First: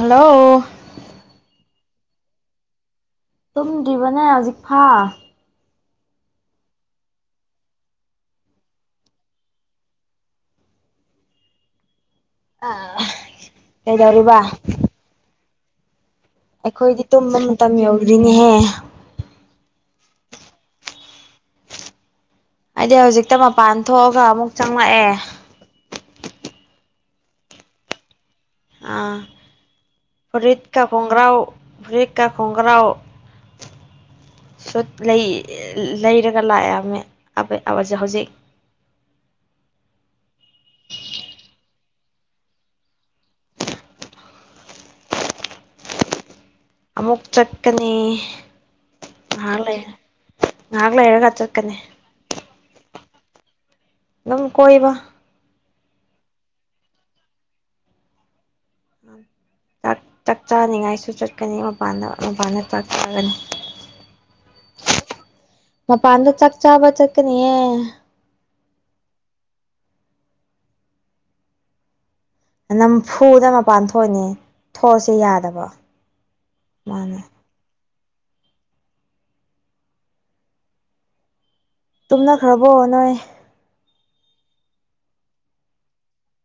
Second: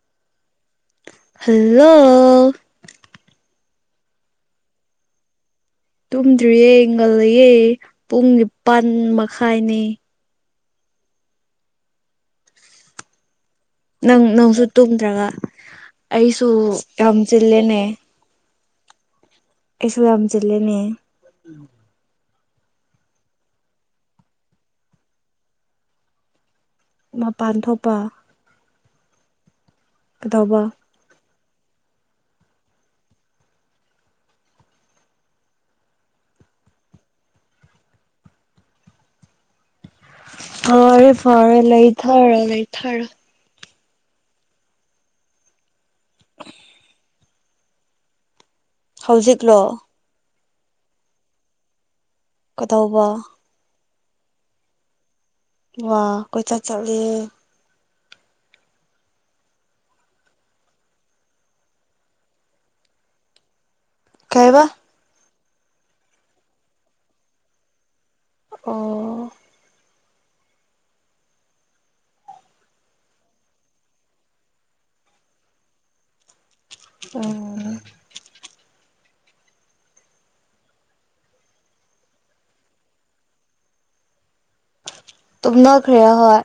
hello hello ꯇꯨꯝꯗ꯭ꯔꯤꯕ ꯅꯪ ꯍꯧꯖꯤꯛ ꯐꯥꯎ ꯇꯨꯝꯗ꯭ꯔꯤꯌꯦ ꯉꯜꯂꯌꯦ ꯄꯨꯡ ꯅꯤꯄꯥꯜ ꯃꯈꯥꯏꯅꯦ [unintelligible] ꯅꯪ ꯀꯩꯗꯧꯔꯤꯕ ꯅꯪꯁꯨ ꯇꯨꯝꯗ꯭ꯔꯒ ꯑꯩꯁꯨ ꯌꯥꯝ ꯆꯤꯜꯂꯦꯅꯦ ꯔꯤꯅꯤꯍꯦ ꯑꯩꯁꯨ ꯌꯥꯝ ꯆꯤꯜꯂꯦꯅꯦ ꯑꯩꯗꯤ ꯍꯧꯖꯤꯛꯇ ꯃꯄꯥꯟ ꯊꯣꯛꯑꯒ ꯑꯃꯨꯛ ꯆꯪꯂꯛꯑꯦ ꯃꯄꯥꯟ ꯊꯣꯛꯄ ꯑꯥ ꯀꯩꯗꯧꯕ ꯐꯨꯔꯤꯠ ꯀꯞ ꯈꯣꯡꯒ꯭ꯔꯥꯎ ꯐꯨꯔꯤꯠꯀꯥ ꯈꯣꯡꯒ꯭ꯔꯥꯎ ꯁꯨꯠ ꯂꯩ ꯂꯩꯔꯒ ꯂꯥꯛꯑꯝꯃꯦ ꯑꯕꯦ ꯍꯧꯖꯤꯛ ꯐꯔꯦ ꯐꯔꯦ ꯂꯩꯊꯥꯔꯣ ꯂꯩꯊꯔꯣ [inaudible] ꯑꯃꯨꯛ ꯆꯠꯀꯅꯤ ꯍꯧꯖꯤꯛꯂꯣ ꯉꯥꯏꯍꯥꯛ ꯂꯩ ꯉꯥꯏꯍꯥꯛ ꯂꯩꯔꯒ ꯆꯠꯀꯅꯤ ꯀꯗꯧꯕ ꯗꯨꯝ ꯀꯣꯏꯕ ꯋꯥ ꯀꯣꯏꯆꯠ ꯆꯠꯂꯦ [inaudible] ꯆꯥꯛ ꯆꯥꯛ ꯆꯥꯅꯤꯡꯉꯥꯏꯁꯨ ꯆꯠꯀꯅꯤ ꯃꯄꯥꯟꯗ ꯃꯄꯥꯟꯗ ꯆꯥꯛ ꯆꯥꯒꯅꯤ ꯀꯩꯕꯥ ꯃꯄꯥꯟꯗ ꯆꯥꯛ ꯆꯥꯕ ꯆꯀꯅꯤꯌꯦ ꯑꯣ ꯅꯝꯐꯨꯗ ꯃꯄꯥꯟ ꯊꯣꯛꯑꯅꯤ ꯊꯣꯛꯑꯁꯦ ꯌꯥꯗꯕꯔꯣ ꯑꯣ ꯇꯨꯝꯅꯈ꯭ꯔꯕꯣ ꯅꯣꯏ ꯇꯨꯝꯅꯈ꯭ꯔꯦ ꯍꯣꯏ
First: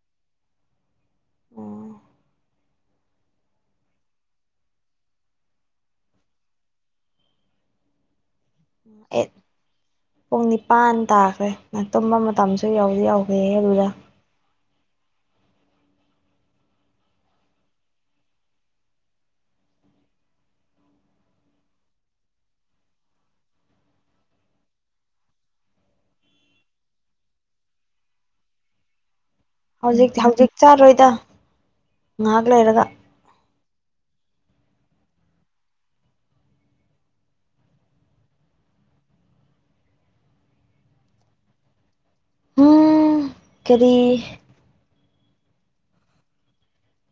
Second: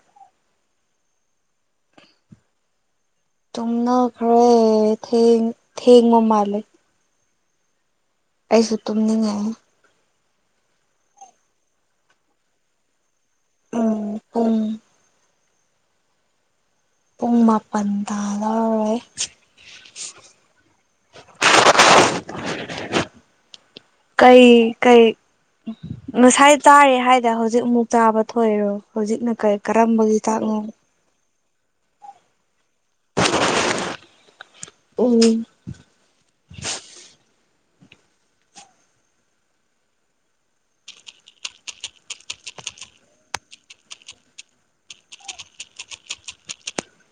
ꯇꯨꯝꯅꯈꯔ꯭ꯦ ꯊꯦꯡ ꯊꯦꯡꯕ ꯃꯥꯜꯂꯦ ꯑꯩꯁꯨ ꯑꯦꯠ ꯇꯨꯝꯅꯤꯡꯉꯦ ꯄꯨꯡ ꯅꯤꯄꯥꯟ ꯇꯥꯈ꯭ꯔꯦ ꯅ ꯇꯨꯝꯕ ꯃꯇꯝꯁꯨ ꯌꯧꯗꯤ ꯌꯧꯈ꯭ꯔꯦꯍꯦ ꯑꯗꯨꯗ ꯎꯝ ꯄꯨꯡ ꯄꯨꯡ ꯃꯥꯄꯟ ꯇꯥꯗꯧꯔꯦ [inaudible] ꯀꯩ ꯀꯩ ꯉꯁꯥꯏ ꯇꯥꯔꯦ ꯍꯥꯏꯗ ꯍꯧꯖꯤꯛ ꯑꯃꯨꯛ ꯇꯥꯕ ꯊꯣꯛꯏꯔꯣ ꯍꯨꯖꯤꯛꯅ ꯀꯩ ꯀꯔꯝꯕꯒꯤ ꯍꯧꯖꯤꯛ ꯍꯧꯖꯤꯛ ꯆꯥꯛꯅꯣ ꯆꯥꯔꯣꯏꯗ ꯉꯥꯍꯥꯛ ꯂꯩꯔꯒ ꯎꯝ ꯎꯝ ꯀꯔꯤ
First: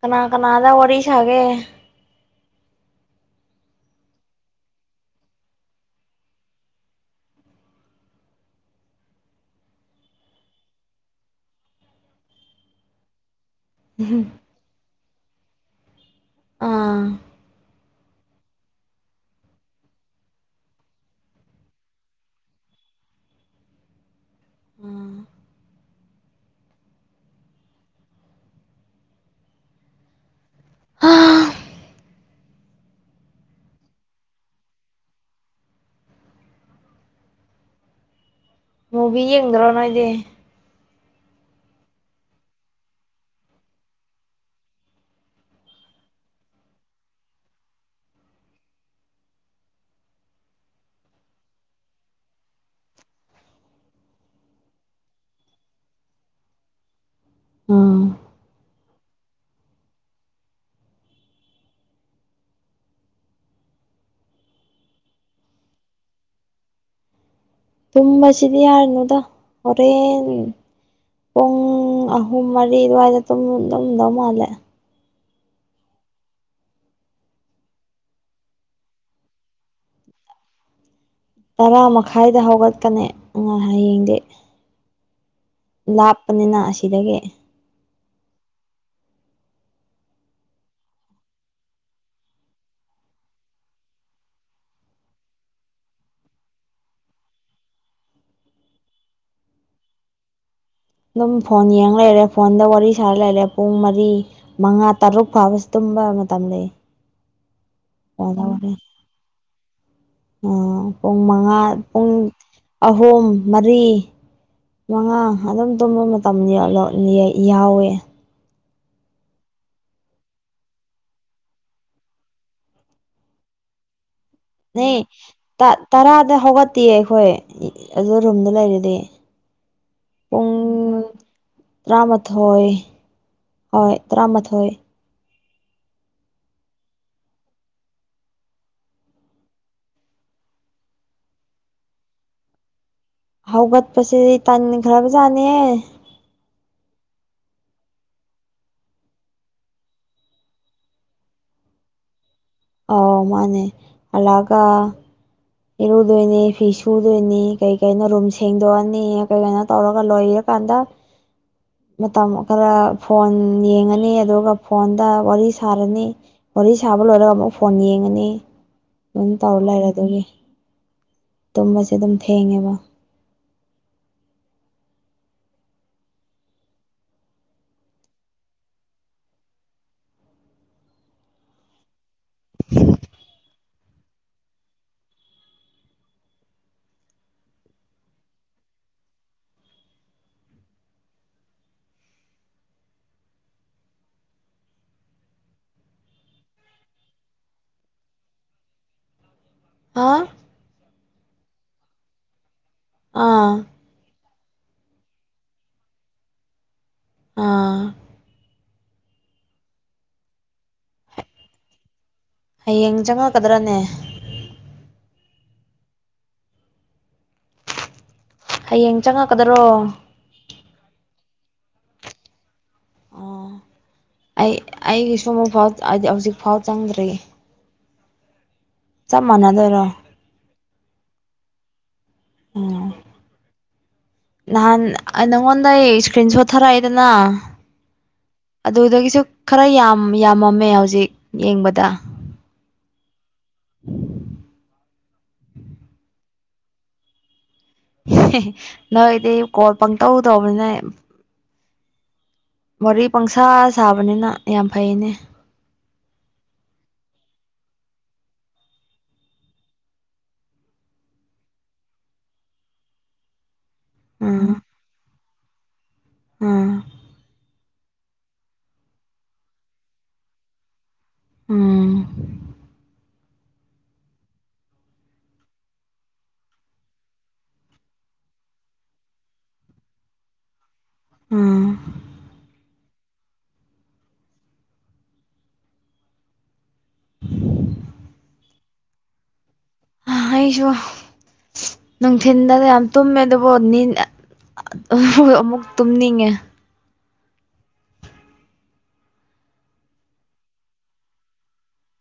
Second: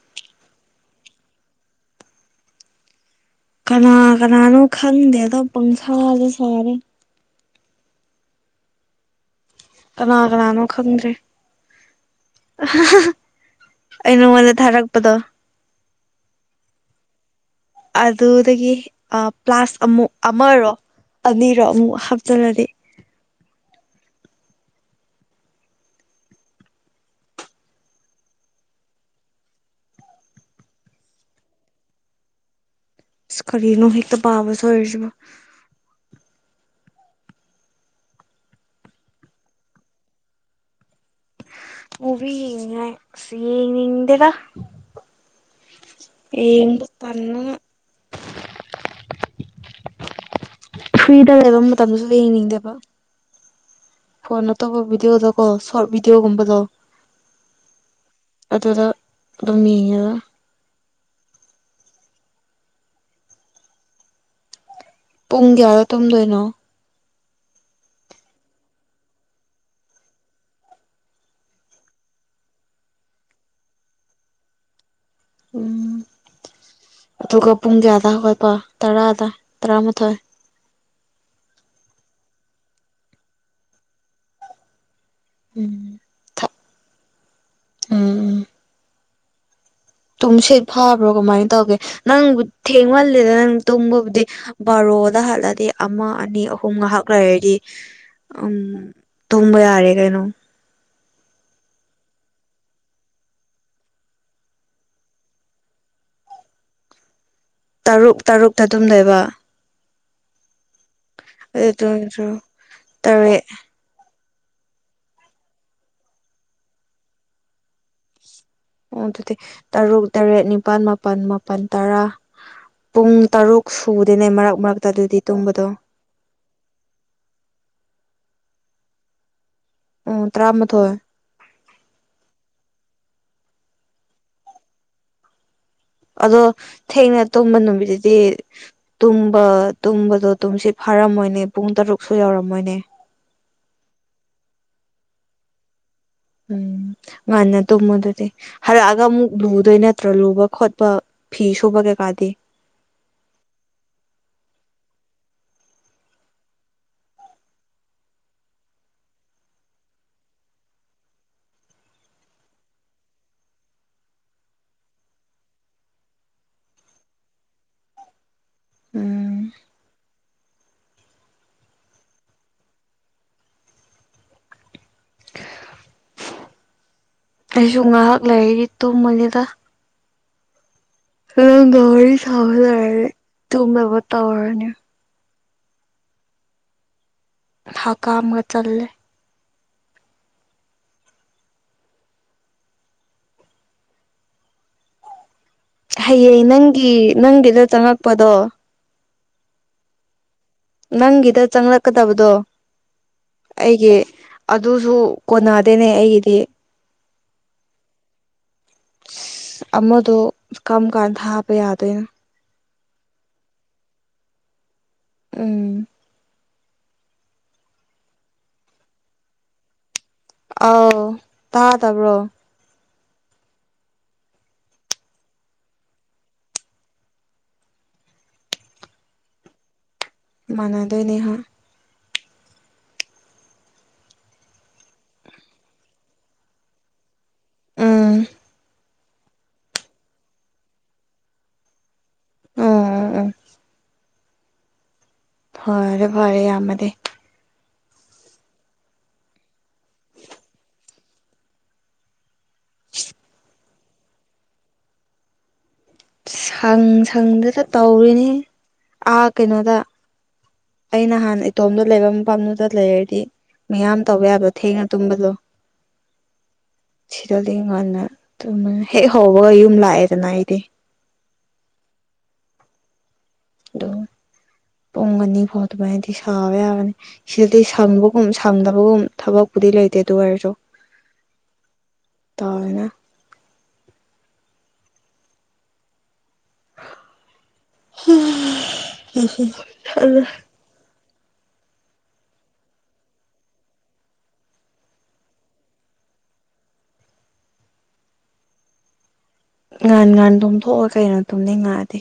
ꯀꯅꯥ ꯀꯅꯥꯗ ꯋꯥꯔꯤ ꯁꯥꯒꯦ ꯀꯅꯥ ꯀꯅꯥꯅꯣ ꯈꯪꯗꯦꯗ ꯄꯪꯁꯥꯗ ꯁꯥꯔꯦ ꯀꯅꯥ ꯀꯅꯥꯅꯣ ꯈꯪꯗ꯭ꯔꯦ ꯑꯩ ꯅꯉꯣꯟꯗ ꯊꯔꯛꯄꯗꯣ ꯑꯥ ꯑꯗꯨꯗꯒꯤ ꯑ ꯄ꯭ꯂꯥꯁ ꯑꯃꯨꯛ ꯑꯃꯔꯣ ꯑꯅꯤꯔꯣ ꯑꯃꯨꯛ ꯍꯥꯞꯆꯜꯂꯗꯤ ꯎꯝ [inaudible] ꯏꯁ ꯀꯔꯤꯅꯣ ꯍꯦꯛꯇ ꯄꯥꯕ ꯁꯣꯏꯔꯤꯁꯤꯕꯨ ꯃꯨꯚꯤ ꯌꯦꯡꯗ꯭ꯔꯣ ꯅꯣꯏꯗꯤ ꯃꯨꯕꯤ ꯌꯦꯡꯅꯤꯉꯥꯏ ꯑꯁ ꯌꯦꯡꯅꯤꯡꯗꯦꯗ ꯌꯦꯡꯕ ꯇꯟꯗꯅ ꯐ꯭ꯔꯤꯗ ꯂꯩꯕ ꯃꯇꯝꯗꯁꯨ ꯌꯦꯡꯅꯤꯡꯗꯦꯕ ꯐꯣꯟ ꯅꯠꯇꯕ ꯚꯤꯗꯤꯑꯣꯗ ꯀꯣ ꯁꯣꯔꯠ ꯚꯤꯗꯤꯑꯣꯒꯨꯝꯕꯗꯣ ꯎꯝ ꯑꯗꯨꯗ ꯑꯗꯨꯝ ꯌꯦꯡꯉꯒ ꯄꯨꯡ ꯀꯌꯥꯗꯥ ꯇꯨꯝꯗꯣꯏꯅꯣ ꯇꯨꯝꯕꯁꯤꯗꯤ ꯌꯥꯔꯤꯅꯤꯗ ꯍꯣꯔꯦꯟ ꯄꯨꯡ ꯑꯍꯨꯝ ꯃꯔꯤ ꯑꯗꯨꯋꯥꯏꯗ ꯇꯨꯝ ꯇꯨꯝꯗꯧ ꯃꯥꯜꯂꯦ ꯎꯝ ꯑꯗꯨꯒ ꯄꯨꯡ ꯀꯌꯥꯗ ꯍꯧꯒꯠꯄ ꯇꯔꯥꯗꯥ ꯇꯔꯥꯃꯥꯊꯣꯏ ꯇꯔꯥ ꯃꯈꯥꯏꯗ ꯍꯧꯒꯠꯀꯅꯤ ꯑꯥ ꯍꯌꯦꯡꯗꯤ ꯎꯝ ꯂꯥꯞꯄꯅꯤꯅ ꯑꯁꯤꯗꯒꯤ ꯎꯝ ꯎꯝ ꯇꯨꯝꯁꯤꯠ ꯐꯥꯕ꯭ꯔꯣ ꯀꯃꯥꯏꯅ ꯇꯧꯒꯦ ꯅꯪꯕꯨ ꯊꯦꯡꯃꯜꯂꯦꯗ ꯅꯪ ꯇꯨꯝꯕꯕꯨꯗꯤ ꯕꯥꯔꯣꯗ ꯍꯥꯜꯂꯗꯤ ꯑꯃ ꯑꯅꯤ ꯑꯍꯨꯝ ꯉꯥꯏꯍꯥꯛ ꯂꯩꯔꯗꯤ ꯎꯝ ꯇꯨꯝꯕ ꯌꯥꯔꯦ ꯀꯩꯅꯣ ꯑꯗꯨꯝ ꯐꯣꯟ ꯌꯦꯡ ꯂꯩꯔꯦ ꯐꯣꯟꯗ ꯋꯥꯔꯤ ꯁꯥꯔ ꯂꯩꯔꯦ ꯄꯨꯡ ꯃꯔꯤ ꯃꯉꯥ ꯇꯔꯨꯛ ꯐꯥꯎꯕꯁꯤ ꯇꯨꯝꯕ ꯃꯇꯝ ꯂꯩ ꯇꯔꯨꯛ ꯐꯣꯟꯗ ꯇꯔꯨꯛꯇ ꯇꯨꯝꯗꯣꯏꯕ ꯎ ꯄꯨꯡ ꯃꯉꯥ ꯑꯗꯨ ꯄꯨꯡ ꯑꯍꯨꯝ ꯇꯔꯦꯠ ꯃꯔꯤ ꯃꯉꯥ ꯑꯗꯨꯝ ꯇꯨꯝꯕ ꯃꯇꯝ ꯌꯥꯎꯋꯦ ꯑꯣ ꯑꯗꯨꯗꯤ ꯇꯔꯨꯛ ꯇꯔꯦꯠ ꯅꯤꯄꯥꯜ ꯃꯥꯄꯜ ꯃꯥꯄꯜ ꯇꯔꯥ ꯄꯨꯡ ꯇꯔꯨꯛ ꯁꯨꯗꯦꯅꯦ ꯃꯔꯛ ꯃꯔꯛꯇ ꯅꯤ ꯑꯗꯨꯗꯤ ꯇꯨꯝꯕꯗꯣ ꯇꯔꯥꯗ ꯍꯧꯒꯠꯇꯤꯌꯦ ꯑꯩꯈꯣꯏ ꯑꯗꯨ ꯔꯨꯝꯗ ꯂꯩꯔꯗꯤ ꯎꯝ ꯄꯨꯡ ꯇꯔꯥꯃꯥꯊꯣꯏ ꯇꯔꯥꯃꯥꯊꯣꯏ ꯍꯣꯏ ꯇꯔꯥꯃꯥꯊꯣꯏ ꯑꯗꯣ ꯊꯦꯡꯅ ꯇꯨꯝꯕ ꯅꯨꯃꯤꯠꯇꯤ ꯇꯨꯝꯕ ꯇꯨꯝꯕꯗꯣ ꯇꯨꯝꯁꯤ ꯐꯥꯔꯝꯃꯣꯏꯅꯦ ꯄꯨꯡ ꯇꯔꯨꯛꯁꯨ ꯌꯥꯎꯔꯝꯃꯣꯏꯅꯦ ꯍꯧꯒꯠꯄꯁꯦ ꯇꯥꯟꯈ꯭ꯔꯕꯖꯥꯠꯅꯦ ꯎꯝ ꯉꯟꯅ ꯇꯨꯝꯃꯨ ꯑꯗꯨꯗꯤ ꯍꯂꯛꯑꯒ ꯑꯃꯨꯛ ꯂꯨꯗꯣꯏ ꯅꯠꯇ꯭ꯔꯣ ꯂꯨꯕ ꯈꯣꯠꯄ ꯐꯤ ꯁꯨꯨꯕ ꯀꯩꯀꯥꯗꯤ ꯑ ꯃꯥꯅꯦ ꯍꯜꯂꯛꯑꯒ ꯏꯔꯨꯗꯣꯏꯅꯤ ꯐꯤ ꯁꯨꯗꯣꯏꯅꯤ ꯀꯩ ꯀꯩꯅꯣ ꯔꯨꯝ ꯁꯦꯡꯗꯣꯛꯑꯅꯤ ꯀꯩ ꯀꯅꯣ ꯇꯧꯔꯒ ꯂꯣꯏꯔ ꯀꯥꯟꯗ ꯃꯇꯝ ꯈꯔ ꯐꯣꯟ ꯌꯦꯡꯉꯅꯤ ꯑꯗꯨꯒ ꯐꯣꯟꯗ ꯋꯥꯔꯤ ꯁꯥꯔꯅꯤ ꯋꯥꯔꯤ ꯁꯥꯕ ꯂꯣꯏꯔꯒ ꯑꯃꯨꯛ ꯐꯣꯟ ꯌꯦꯡꯉꯅꯤ ꯂꯣꯏ ꯎꯝ ꯇꯧꯔ ꯂꯩꯔꯦ ꯑꯗꯨꯒꯤ ꯇꯨꯝꯕꯁꯦ ꯑꯗꯨꯝ ꯊꯦꯡꯉꯦꯕ ꯑꯩꯁꯨ ꯉꯥꯏꯍꯥꯛ ꯂꯩ ꯇꯨꯝꯃꯅꯤꯗ ꯅꯪꯒ ꯋꯥꯔꯤ ꯁꯥ ꯂꯣꯏꯔꯗꯤ ꯇꯨꯝꯅꯕ ꯇꯧꯔꯅꯤ ꯍꯀꯥꯝꯒ ꯆꯜꯂꯦ ꯍꯌꯦꯡ ꯅꯪꯒꯤ ꯅꯪꯒꯤꯗ ꯆꯪꯉꯛꯄꯗꯣ ꯍꯥꯥ ꯅꯪꯒꯤꯗ ꯆꯪꯂꯛꯀꯗꯕꯗꯣ ꯑꯥ ꯑꯩꯒꯤ ꯑꯗꯨꯁꯨ ꯀꯣꯟꯅꯗꯦꯅꯦ ꯑꯩꯒꯤꯗꯤ ꯑꯥ ꯑꯃꯗꯣ ꯀꯝ ꯀꯥꯟ ꯊꯥꯕ ꯌꯥꯗꯣꯏꯅꯣ ꯍꯌꯦꯡ ꯆꯪꯉꯛꯀꯗ꯭ꯔꯅꯦ ꯎꯝ ꯍꯌꯦꯡ ꯆꯪꯉꯛꯀꯗꯔꯣ ꯑꯥꯎ ꯇꯥꯗꯕ꯭ꯔꯣ ꯑꯣ ꯑꯩ ꯑꯩꯒꯤꯁꯨ ꯑꯃꯨꯛ ꯐꯥꯎ ꯍꯧꯖꯤꯛ ꯐꯥꯎ ꯆꯪꯗ꯭ꯔꯤ ꯆꯞ ꯃꯥꯟꯅꯗꯣꯏꯔꯣ ꯃꯥꯟꯗꯣꯏꯅꯦ ꯎꯝ ꯅꯍꯥꯟ ꯅꯪꯉꯣꯟꯗ ꯑꯩ ꯏꯁꯀ꯭ꯔꯤꯟ ꯁꯣꯠ ꯊꯥꯔꯛꯑꯦꯗꯅ ꯎꯝ ꯑꯗꯨꯗꯒꯤꯁꯨ ꯈꯔ ꯌꯥꯝ ꯌꯥꯝꯃꯝꯃꯦ ꯍꯧꯖꯤꯛ ꯌꯦꯡꯕꯗ ꯎꯟ ꯎꯟ ꯎꯟ ꯐꯔꯦ ꯐꯔꯦ ꯌꯥꯝꯃꯗꯤ [unintelligible] ꯅꯣꯏꯗꯤ ꯀꯣꯜ ꯄꯪꯇꯧ ꯇꯧꯕꯅꯤꯅ ꯋꯥꯔꯤ ꯄꯪꯁꯥ ꯁꯥꯕꯅꯤꯅ ꯌꯥꯝ ꯐꯩꯅꯦ ꯁꯪ ꯁꯪꯗꯨꯗ ꯇꯧꯔꯤꯅꯤ ꯑꯥ ꯀꯩꯅꯣꯗ ꯑꯩ ꯅꯍꯥꯟ ꯏꯇꯣꯝꯗ ꯂꯩꯕ ꯃꯐꯝꯗꯨꯗ ꯂꯩꯔꯗꯤ ꯃꯌꯥꯝ ꯇꯧꯕ ꯌꯥꯕ꯭ꯔꯣ ꯎꯝ ꯊꯦꯡꯅ ꯇꯨꯝꯕꯗꯣ ꯎꯝ ꯁꯤꯗ ꯑꯗꯨ ꯉꯟꯅ ꯍꯦꯛ ꯍꯧꯕꯒ ꯌꯨꯝ ꯂꯥꯛꯑꯦꯗꯅ ꯑꯩꯗꯤ ꯎꯝ ꯑꯗꯨ ꯄꯣꯡ ꯑꯅꯤ ꯐꯥꯎꯗ ꯑꯗꯨꯃꯥꯢꯗꯤ ꯁꯥꯕ ꯌꯥꯕꯅꯤ ꯁꯤꯗꯗꯤ ꯁꯪꯕꯒꯨꯝ ꯁꯪꯗꯕꯒꯨꯝ ꯊꯕꯛꯄꯨꯗꯤ ꯂꯩꯇꯦ ꯑꯗꯨ ꯑꯣꯏꯔꯁꯨ ꯎꯝ ꯇꯧꯔꯅ [unintelligible] ꯑꯩꯁꯨ ꯅꯨꯡꯊꯤꯟꯗ ꯌꯥꯝ ꯇꯨꯝꯃꯦ ꯑꯗꯨꯕꯨ ꯑꯥ ꯍꯣꯢ ꯑꯃꯨꯛ ꯇꯨꯝꯅꯤꯡꯉꯦ ꯉꯥꯟ ꯉꯥꯟ ꯇꯨꯝꯊꯣꯛꯑꯣ ꯀꯩꯅꯣ ꯇꯣꯝꯅꯤ ꯉꯥꯑꯗꯤ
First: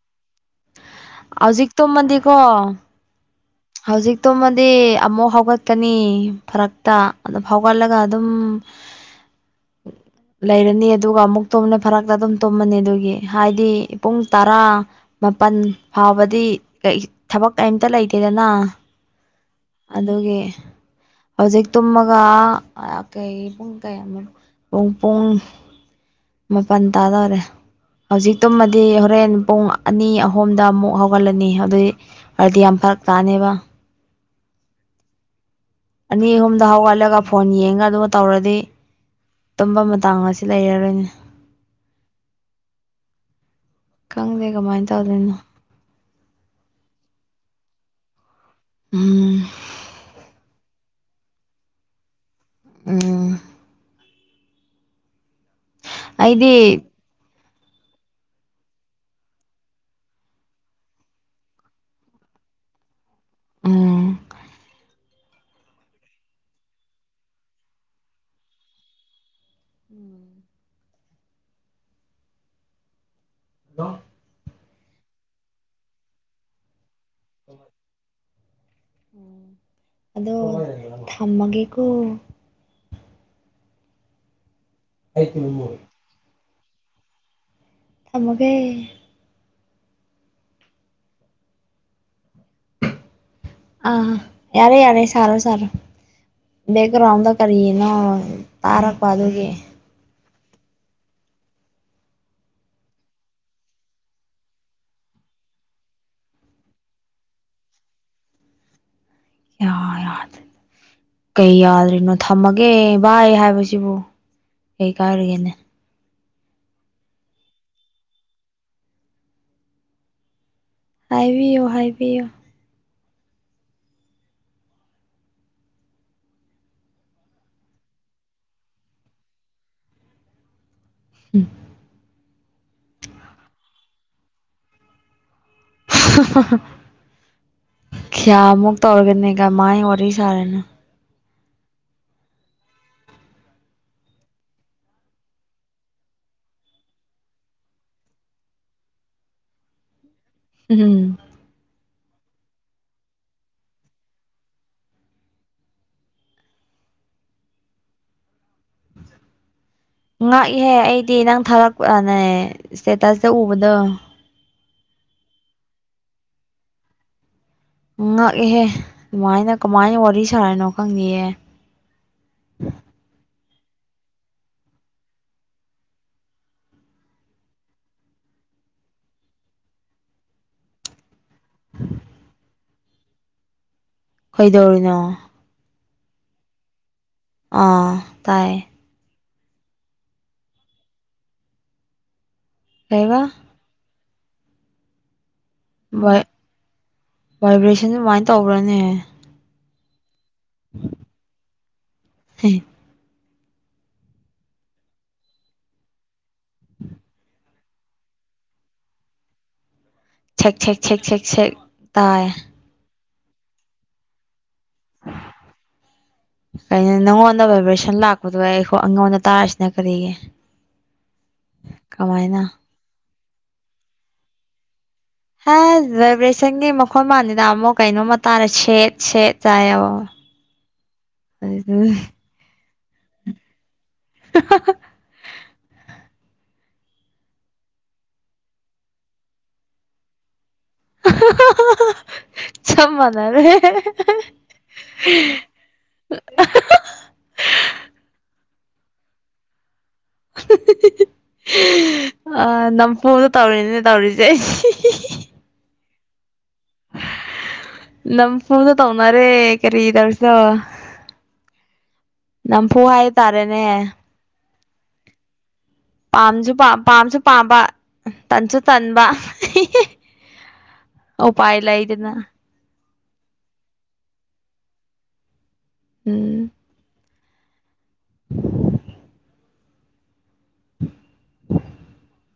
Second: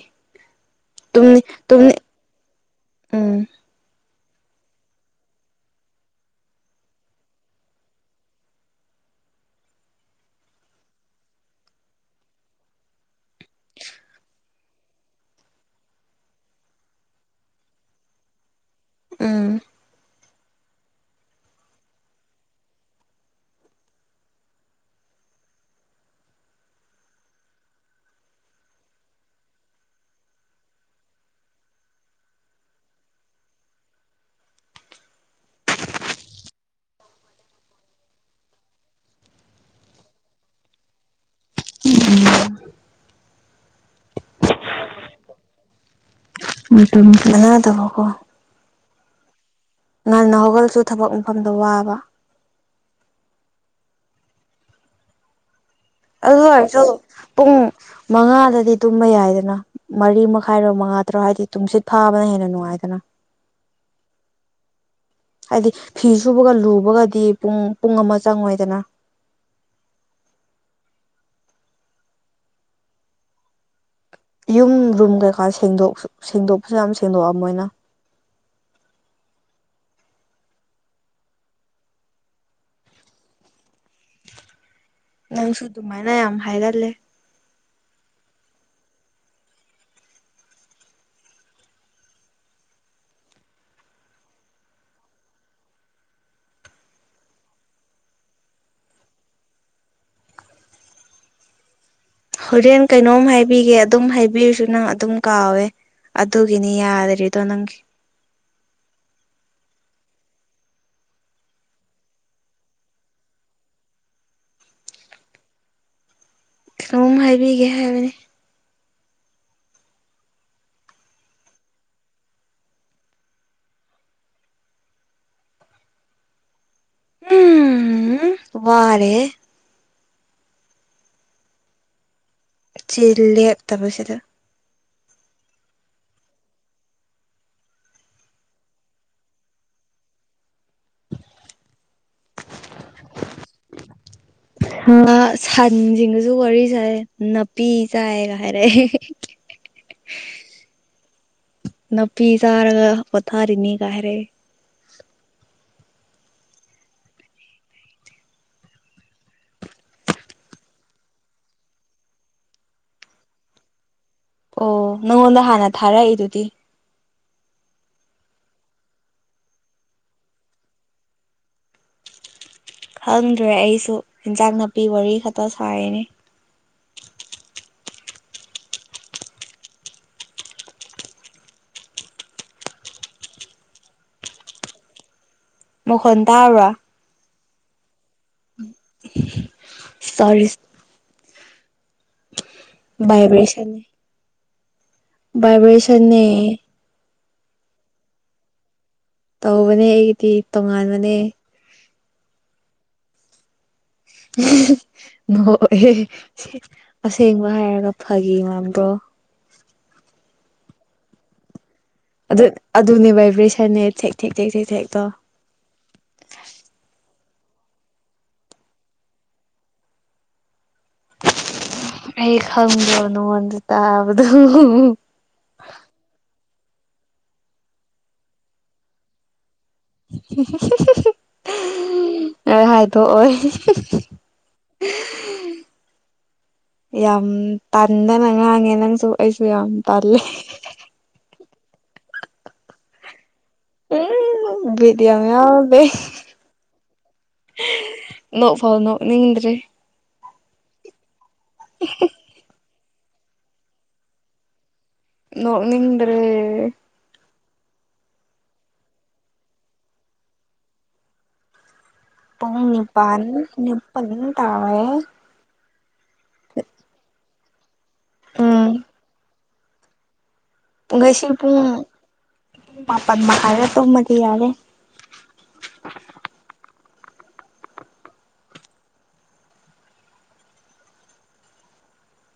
ꯇꯨꯝꯅꯤ ꯍꯧꯖꯤꯛ ꯇꯨꯝꯅꯤ ꯇꯨꯝꯃꯗꯤꯀꯣ ꯎꯝ ꯍꯧꯖꯤꯛ ꯇꯨꯝꯃꯗꯤ ꯑꯃꯨꯛ ꯍꯧꯒꯠꯀꯅꯤ ꯐꯔꯛꯇ ꯑꯗꯨ ꯍꯧꯒꯠꯂꯒ ꯑꯗꯨꯝ ꯂꯩꯔꯅꯤ ꯑꯗꯨꯒ ꯑꯃꯨꯛ ꯇꯨꯝꯅ ꯐꯔꯛꯇ ꯑꯗꯨꯝ ꯇꯨꯝꯃꯅꯤ ꯑꯗꯨꯒꯤ ꯍꯥꯏꯗꯤ ꯄꯨꯡ ꯇꯔꯥ ꯃꯥꯄꯜ ꯐꯥꯎꯕꯗꯤ ꯊꯕꯛ ꯀꯩꯝꯇ ꯂꯩꯇꯦ ꯏꯔꯅ ꯎꯝ ꯑꯗꯨꯒꯤ ꯍꯧꯖꯤꯛ ꯇꯨꯝꯃꯒ ꯀꯩ ꯄꯨꯡ ꯀꯩꯅꯣ ꯄꯨꯡ ꯄꯨꯡ ꯃꯥꯄꯟ ꯇꯥꯗꯣꯔꯦ ꯍꯧꯖꯤꯛꯇꯨꯝꯃꯗꯤ ꯍꯣꯔꯦꯟ ꯄꯨꯡ ꯑꯅꯤ ꯑꯍꯨꯝꯗ ꯑꯃꯨꯛ ꯍꯧꯒꯠꯂꯅꯤ ꯑꯗꯨꯏ ꯑꯣꯏꯗꯤ ꯌꯥꯝ ꯐꯔꯛ ꯇꯥꯅꯦꯕ ꯑꯅꯤ ꯑꯍꯨꯝꯗ ꯍꯧꯒꯠꯂꯒ ꯐꯣꯟ ꯌꯦꯡꯉ ꯑꯗꯨꯝ ꯇꯧꯔꯗꯤ ꯇꯨꯝꯕ ꯃꯇꯥꯡ ꯑꯁꯤ ꯂꯩꯔꯔꯣꯏꯅꯤ [unintelligible] ꯈꯪꯗꯦ ꯀꯃꯥꯏꯅ ꯇꯧꯗꯣꯏꯅꯣ ꯃꯇꯝ ꯆꯅꯥ ꯗꯕ ꯀꯣ ꯎꯝ ꯎꯝ ꯉꯥꯟ ꯅ ꯍꯧꯒꯜꯁꯨ ꯊꯕꯛ ꯃꯐꯝꯗ ꯋꯥꯕ ꯎꯝ ꯑꯗꯨ ꯑꯩꯗꯤ ꯑꯣꯏꯔꯁꯨ ꯄꯨꯡ ꯃꯉꯥꯗꯗꯤ ꯇꯨꯝꯕ ꯌꯥꯏꯗꯅ ꯃꯔꯤ ꯃꯈꯥꯏꯔꯣ ꯃꯉꯥ ꯇꯔꯣ ꯍꯥꯏꯗꯤ ꯇꯨꯝꯁꯤꯠ ꯐꯥꯕꯅ ꯍꯦꯟꯅ ꯅꯨꯡꯉꯥꯏꯗꯅ ꯑꯥ ꯍꯥꯏꯗꯤ ꯐꯤ ꯁꯨꯕꯒ ꯂꯨꯕꯒꯗꯤ ꯄꯨꯡ ꯄꯨꯡ ꯑꯃ ꯆꯪꯉꯣꯏꯗꯅ [inaudible] [unintelligible] ꯌꯨꯝ ꯔꯨꯝ ꯀꯩꯀꯥꯦꯡꯗ ꯁꯦꯡꯗꯣꯛꯄꯁꯨ ꯌꯥꯝ ꯁꯦꯡꯗꯣꯛꯑ ꯃꯣꯏꯅ ꯑꯗꯣ ꯊꯝꯃꯒꯦꯀ‌ꯣ ꯅꯪꯁꯨ ꯑꯗꯨꯃꯥꯏꯅ ꯌꯥꯝ ꯍꯥꯏꯔꯂꯦ ꯊꯝꯃꯒ‌ꯦ ꯑꯥ ꯌꯥꯔꯦ ꯌꯥꯔꯦ ꯁꯔꯣ ꯁꯔꯣ ꯕꯦꯛꯒ꯭ꯔꯥꯎꯟꯗ ꯀꯔꯤꯅꯣ ꯇꯥꯔꯛꯄ ꯑꯗꯨꯒꯤ ꯍꯣꯔꯦꯟ ꯀꯩꯅꯣꯝ ꯍꯥꯏꯕꯤꯒꯦ ꯑꯗꯨꯝ ꯍꯥꯏꯕꯤꯔꯨꯁꯨ ꯅꯪ ꯑꯗꯨꯝ ꯀꯥꯎꯋꯦ ꯑꯗꯨꯒꯤꯅꯤ ꯌꯥꯗꯔꯤꯗꯣ ꯅꯪꯒꯤ ꯌꯥ ꯌꯥꯗ‌ꯦ ꯀꯩ ꯌꯥꯗ꯭ꯔꯤꯅꯣ ꯊꯝꯃꯒꯦ ꯚꯏ ꯍꯥꯏꯕꯁꯤꯕꯨ ꯀꯩ ꯀꯥꯏꯔꯒꯦꯅꯦ ꯀꯩꯅ‌ꯣꯝ ꯍꯥꯏꯕꯤꯒꯦ ꯍꯥꯏꯕꯅꯤ ꯍꯥꯏꯕꯤꯌꯨ ꯍꯥꯏꯕꯤꯌꯨ ꯎꯝ ꯋꯥꯔꯦ ꯎꯝ ꯆꯤꯜ ꯂꯦꯛꯇꯕꯁꯤꯗ ꯈꯤꯌꯥꯃꯨꯛ ꯇꯧꯔꯒꯅꯦꯒ ꯃꯥꯥꯏ ꯋꯥꯔꯤ ꯁꯥꯔꯦꯅ ꯁꯟꯁꯤꯡꯒꯁꯨ ꯋꯥꯔꯤ ꯁꯥꯏ ꯅꯥꯄꯤ ꯆꯥꯏꯒ ꯍꯥꯏꯔꯛꯦ ꯎꯝ ꯅꯨꯄꯤ ꯆꯥꯔꯒ ꯄ‌ꯣꯊꯥꯔꯤꯅꯤ ꯀ ꯍꯥꯏꯔꯛꯑ‌ꯦ ꯉꯥꯛꯏꯍꯦ ꯑꯩꯗꯤ ꯅꯪ ꯊꯥꯔꯛꯄꯅꯦ ꯏꯁꯇꯦꯇꯁꯇ ꯎꯕꯗꯣ ꯑꯣ ꯅꯪꯉꯣꯟꯗ ꯍꯥꯟꯅ ꯊꯥꯔꯛꯏꯗꯨꯗꯤ ꯎ ꯉꯥꯛꯏꯍꯦ ꯑꯗꯨꯃꯥꯏꯅ ꯀꯃꯥꯏꯅ ꯋꯥꯔꯤ ꯁꯥꯔꯤꯅꯣ ꯈꯪꯗꯤꯌ‌ꯦ ꯈꯪꯗ꯭ꯔꯦ ꯑꯩꯁꯨ ꯏꯟꯖꯥꯡ ꯅꯥꯄꯤ ꯋꯥꯔꯤ ꯈꯛꯇ ꯁꯥꯔꯤꯅꯦ [unintelligible] ꯀꯩꯗꯧꯔꯤꯅꯣ ꯃꯈꯣꯟ ꯇꯥꯕ꯭ꯔꯥ ꯑꯥ ꯇꯥꯏ ꯁꯔꯤ ꯀꯩꯕ ꯚꯥꯏꯕ꯭ꯔ‌ꯦꯁꯟ ꯚꯥꯏꯕ꯭ꯔ‌ꯦꯁꯟꯅ‌ꯦ ꯚꯥꯏꯕ꯭ꯔꯦꯁꯟ ꯑꯗꯨꯃꯥꯏꯅ ꯇꯧꯕ꯭ꯔꯅꯦ ꯇꯧꯕꯅꯦ ꯑꯩꯒꯤꯗꯤ ꯇꯣꯉꯥꯟꯕꯅꯦ [unintelligible] [unintelligible] ꯑꯁꯦꯡꯕ ꯍꯥꯏꯔꯒ ꯐꯒꯤ ꯃꯥꯟꯕ꯭ꯔꯣ [unintelligible] ꯑꯗꯨ ꯑꯗꯨꯅꯦ ꯚꯏꯕ꯭ꯔꯦꯁꯟꯅꯦ ꯊꯦꯛ ꯊꯦꯛ ꯊꯦꯛ ꯊꯦꯛ ꯊꯦꯛꯇꯣ [unintelligible] ꯀꯩꯅꯣ ꯅꯪꯉꯣꯟꯗ ꯚꯥꯏꯕ꯭ꯔꯦꯁꯟ ꯂꯥꯛꯄꯗꯣ ꯑꯩ ꯑꯩꯉꯣꯟꯗ ꯇꯥꯔꯤꯁꯤꯅ ꯀꯔꯤꯒꯤ [inaudible] ꯑꯩ ꯀꯃꯥꯏꯅ ꯈꯪꯗꯕ ꯅꯉꯣꯟꯗ ꯇꯥꯕꯗꯣ ꯍꯥ ꯚꯥꯏꯕ꯭ꯔꯦꯁꯟꯒꯤ ꯃꯈꯣꯟ ꯃꯜꯅꯤꯅ ꯑꯃꯨꯛ ꯀꯩꯅꯣꯝꯃ ꯇꯥꯔꯦ ꯁꯦꯠ ꯁꯦꯠ ꯇꯥꯏꯌꯦꯕ ꯍꯥꯏꯗꯣꯛꯑꯣꯏ [unintelligible] ꯌꯥꯝ ꯇꯟꯗꯅ ꯉꯥꯡꯉꯦ ꯅꯪꯁꯨ ꯑꯩꯁꯨ ꯌꯥꯝ ꯇꯜꯂꯦ ꯆꯞ ꯃꯥꯅꯔꯦ ꯎꯝ ꯕꯤꯠ ꯌꯥꯝ ꯌꯥꯎꯗꯦ ꯅꯣꯛ ꯐꯥꯎ ꯅꯣꯛꯅꯤꯡꯗ꯭ꯔꯦ ꯑꯥ ꯅꯝꯐꯨꯗ ꯇꯧꯔꯤꯅꯤꯅꯦ ꯇꯧꯔꯤꯁꯦ ꯅꯣꯛꯅꯤꯡꯗ꯭ꯔꯦ ꯅꯝꯐꯨꯗ ꯇꯧꯅꯔꯦ ꯀꯔꯤ ꯇꯧꯔꯁꯨ [unintelligible] ꯄꯨꯡ ꯅꯤꯄꯥꯥꯟ ꯍꯥꯏꯇꯥꯔꯦꯅꯦ ꯅꯤꯄꯜ ꯇꯥꯒꯔꯦ ꯄꯥꯝꯁꯨ ꯄꯥꯝꯁꯨ ꯄꯥꯝꯕ ꯇꯟꯁꯨ ꯎꯝ ꯇꯟꯕ ꯄꯨꯡꯈꯩꯁꯤ ꯄꯨꯡ ꯎꯄꯥꯏ ꯄꯨꯡ ꯂꯩꯗꯅ ꯃꯥꯄꯜ ꯃꯈꯥꯏꯗ ꯇꯨꯝꯃꯗꯤ ꯌꯥꯔꯦ ꯎꯝ [unintelligible]